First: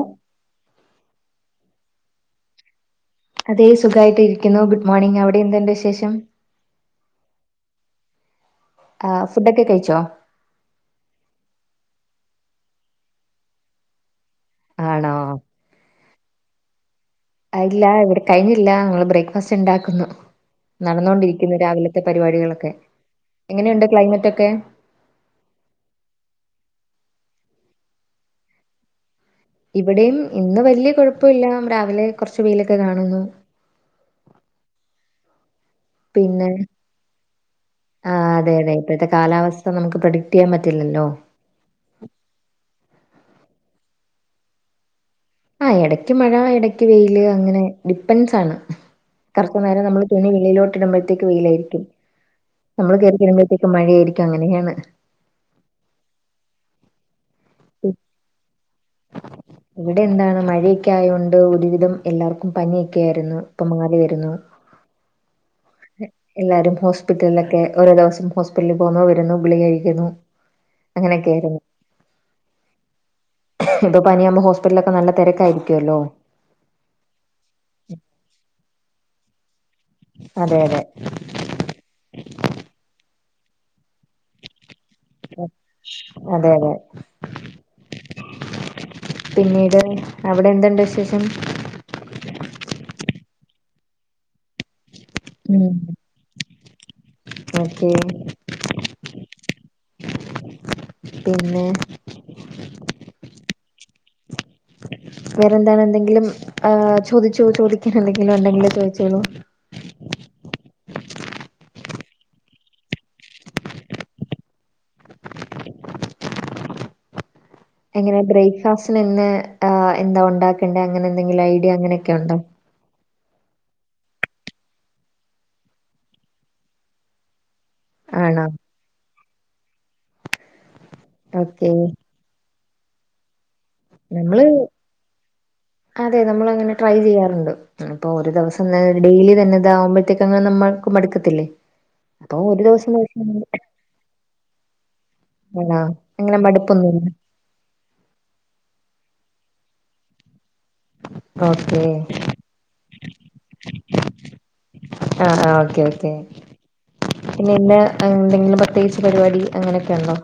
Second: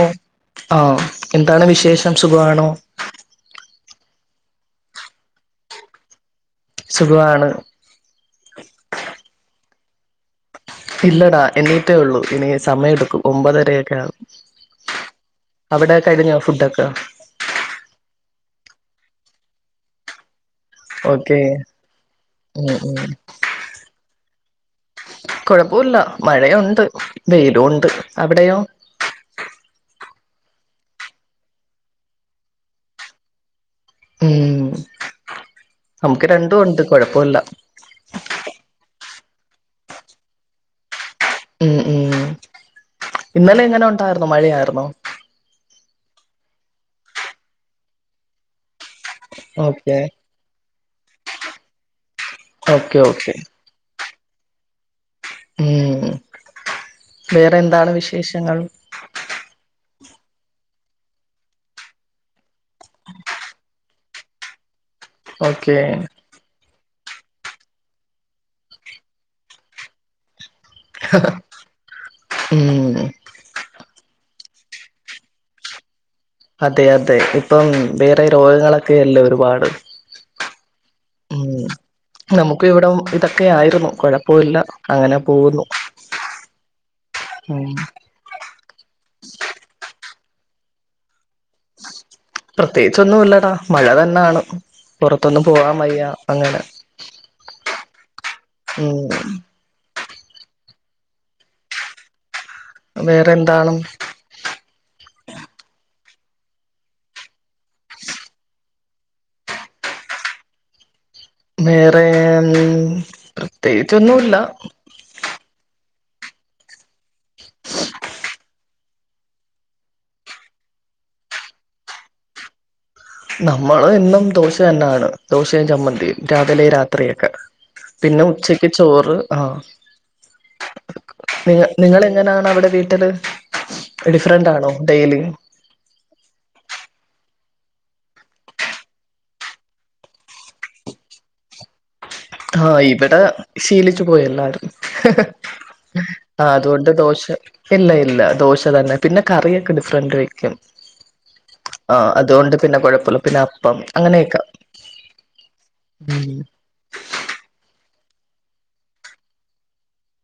ഓ ആഹ് എന്താണ് വിശേഷം സുഖമാണോ? അതെ സുഖമായിട്ട് ഇരിക്കുന്നു ഗുഡ് മോർണിംഗ് അവിടെ എന്തുണ്ട് വിശേഷം. സുഖവാണ്. ആ ഫുഡൊക്കെ കഴിച്ചോ? ഇല്ലടാ എന്നീറ്റേ ഉള്ളൂ ഇനി സമയ എടുക്കും ഒമ്പതരയൊക്കെയാവും. ആണോ? അവിടെക്കഴിഞ്ഞോ ഫുഡൊക്കെ. ഇല്ല ഇവിടെ കഴിഞ്ഞില്ല ഞങ്ങൾ ബ്രേക്ക്ഫാസ്റ്റ് ഉണ്ടാക്കുന്നു. ഓക്കെ നടന്നോണ്ടിരിക്കുന്നു രാവിലത്തെ പരിപാടികളൊക്കെ ഉം ഉം എങ്ങനെയുണ്ട. ക്ലൈമറ്റ് ഒക്കെ? കുഴപ്പില്ല മഴയുണ്ട് വെയിലുണ്ട് അവിടെയോ ഇവിടെയും ഇന്ന് വലിയ കുഴപ്പമില്ല രാവിലെ കുറച്ചു വെയിലൊക്കെ കാണുന്നു ഉം നമുക്ക് പിന്നെ രണ്ടും ഉണ്ട് കുഴപ്പല്ല. ആ അതെ അതെ ഇപ്പോഴത്തെ കാലാവസ്ഥ നമുക്ക് പ്രഡിക്ട് ചെയ്യാൻ പറ്റില്ലല്ലോ? ഉം ഉം ഇന്നലെ എങ്ങനെ ഉണ്ടായിരുന്നു മഴയായിരുന്നോ? ആഹ് എടയ്ക്ക് മഴ എടക്ക് വെയില് അങ്ങനെ ഡിപ്പെൻസാണ് കുറച്ച് നേരം ഓക്കെ നമ്മള് തുണി വെളിലോട്ട് ഇടുമ്പോഴത്തേക്ക് വെയിലായിരിക്കും. ഓക്കെ നമ്മള് കയറി ഓക്കെ കഴിയുമ്പോഴത്തേക്ക് മഴയ ആയിരിക്കും അങ്ങനെയാണ്. ഉം വേറെ എന്താണ് വിശേഷങ്ങൾ ഇവിടെ എന്താണ് മഴയൊക്കെ ആയൊണ്ട് ഒരുവിധം എല്ലാവർക്കും പനിയൊക്കെ ആയിരുന്നു ഇപ്പൊ മാറി വരുന്നു ഓക്കെ എല്ലാരും ഹോസ്പിറ്റലിലൊക്കെ ഓരോ ദിവസം ഹോസ്പിറ്റലിൽ പോകന്നോ വരുന്നു ഗുളിക കഴിക്കുന്നു അങ്ങനെയൊക്കെ ആയിരുന്നു ഉം ഇപ്പൊ പനിയാവുമ്പോ ഹോസ്പിറ്റലിലൊക്കെ നല്ല തിരക്കായിരിക്കുവല്ലോ അതെ അതെ ഇപ്പം വേറെ രോഗങ്ങളൊക്കെല്ലേ ഒരുപാട് അതെ അതെ ഉം നമുക്ക് ഇവിടെം ഇതൊക്കെ ആയിരുന്നു. കൊഴപ്പൊ ഇല്ല. അങ്ങനെ പോകുന്നു അതെ അതെ ഉം പിന്നീട് അവിടെ എന്ത്ണ്ട് വിശേഷം പ്രത്യേകിച്ചൊന്നും ഇല്ലടാ മഴ തന്നെയാണ് പുറത്തൊന്ന് ഉം പോവാൻ വയ്യ അങ്ങനെ ഓക്കെ ഉം പിന്നെ വേറെ എന്താണ് വേറെന്താണ് എന്തെങ്കിലും ആ ചോദിച്ചോ ചോദിക്കൻ എന്തെല്ലെങ്കിലും ഉണ്ടെങ്കിൽ ചോദിച്ചോളു വേറെ പ്രത്യേകിച്ചൊന്നുല്ല ഉ എങ്ങനെ ബ്രേക്ക്ഫാസ്റ്റനിന്ന് എന്താ ഒണ്ടാക്കേണ്ടേ അങ്ങനെ എന്തെങ്കിലും ഐഡിയ അങ്ങനെയൊക്കെ ഉണ്ടോ നമ്മള് എന്നും ദോശ തന്നെയാണ് ദോശയും ചമ്മന്തിയും രാവിലെയും രാത്രി ഒക്കെ പിന്നെ ആണോ ഉച്ചക്ക് ചോറ് ആഹ് നിങ്ങ ഓക്കെ നിങ്ങള് എ ങ്ങനാണോ അവിടെ വീട്ടില് നമ്മള് ഡിഫ്റന്റാ ണോ ഡെയിലി? അതെ നമ്മൾ അങ്ങനെ ട്രൈ ചെയ്യാറുണ്ട്. ആ ഇപ്പൊ ഒരു ദിവസം തെന്നെ ഡെയിലി തന്നെ ഇതാവുമ്പത്തേക്കെങ്ങാന് നമ്മൾക്ക് മട്ക്കത്തില്ലേ. ആഹ് ഇവിടെ ശീലിച്ചു പോയല്ലാരും ആണോ അങ്ങനെ ആഹ് അതുകൊണ്ട് മടുപ്പൊന്നുല്ല ദോശ. ഇല്ല ഇല്ല ദോശ തന്നെ പിന്നെ, കറിയൊക്കെ ഡിഫ്റന്റ് വെയ്ക്കും. ഓക്കെ ആഹ് അതുകൊണ്ട് പിന്നെ കൊഴപ്പല്ല. പിന്നെ, അപ്പം അങ്ങനെയക്കെ. ആഹ് ആഹ് ഓക്കേ ഓക്കേ പിന്നെ, ഇന്ന് ഏഹ് എന്തെങ്കിലും പ്രത്യേകിച്ച് പരിപാടി അങ്ങനെയൊക്കെ ഇണ്ടോ?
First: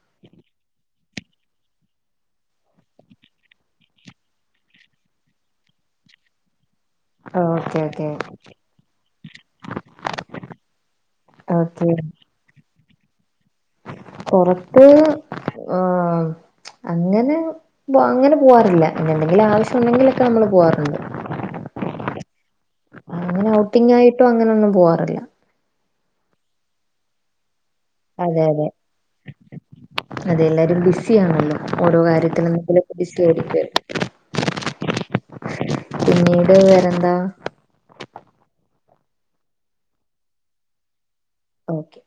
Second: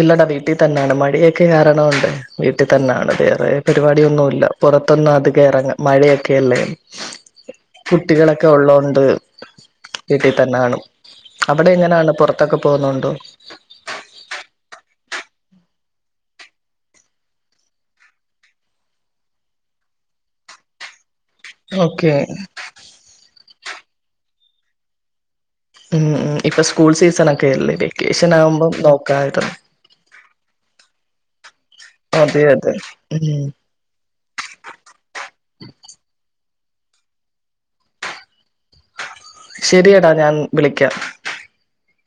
ഇല്ലടാ വീട്ടി തന്നെ ആണ്. മടിയൊക്കെ കാരണോണ്ട് വീട്ട് തന്നെ ആണ് വേറെ പരിവാടിയൊന്നു ഇല്ല. പൊറത്തൊന്ന് അധിക ഇറങ്ങ് മഴയൊക്കെ അല്ലേ? ഓക്കെ ഓക്കെ കുട്ടികളെക്കെ ഉള്ളോണ്ട് വീട്ടി തന്നെയാണ്. അവിടെ ഓക്കെ എങ്ങനെയാണ് പൊറത്തൊക്കെ പോവുന്നുണ്ടോ? പൊറത്ത് ആഹ് അങ്ങനെ ബോ അങ്ങനെ പോവാറില്ല. പിന്നെ, എന്തെങ്കിലും ആവശ്യം ഉണ്ടെങ്കിലൊക്കെ നമ്മള് പോവാറുണ്ട്. ഓക്കെ അങ്ങനെ ഔട്ടിംഗ ആയിട്ടും അങ്ങനെ ഒന്നും പോവാറില്ല. ഉം ഉം ഇപ്പ സ്കൂൾ സീസൺ ഒക്കെ അല്ലേ വെക്കേഷൻ അതെ അതെ ആവുമ്പം നോക്കായിരുന്നു. അതെ, എല്ലാരും ബിസി ആണല്ലോ ഓരോ അതെ കാര്യത്തിലും അതെ പിന്നെ ബിസി ഉം ആയിരിക്ക്. പിന്നീട് വേറെന്താ? ശെരി എടാ ഞാൻ വിളിക്കാം. ഓക്കെ.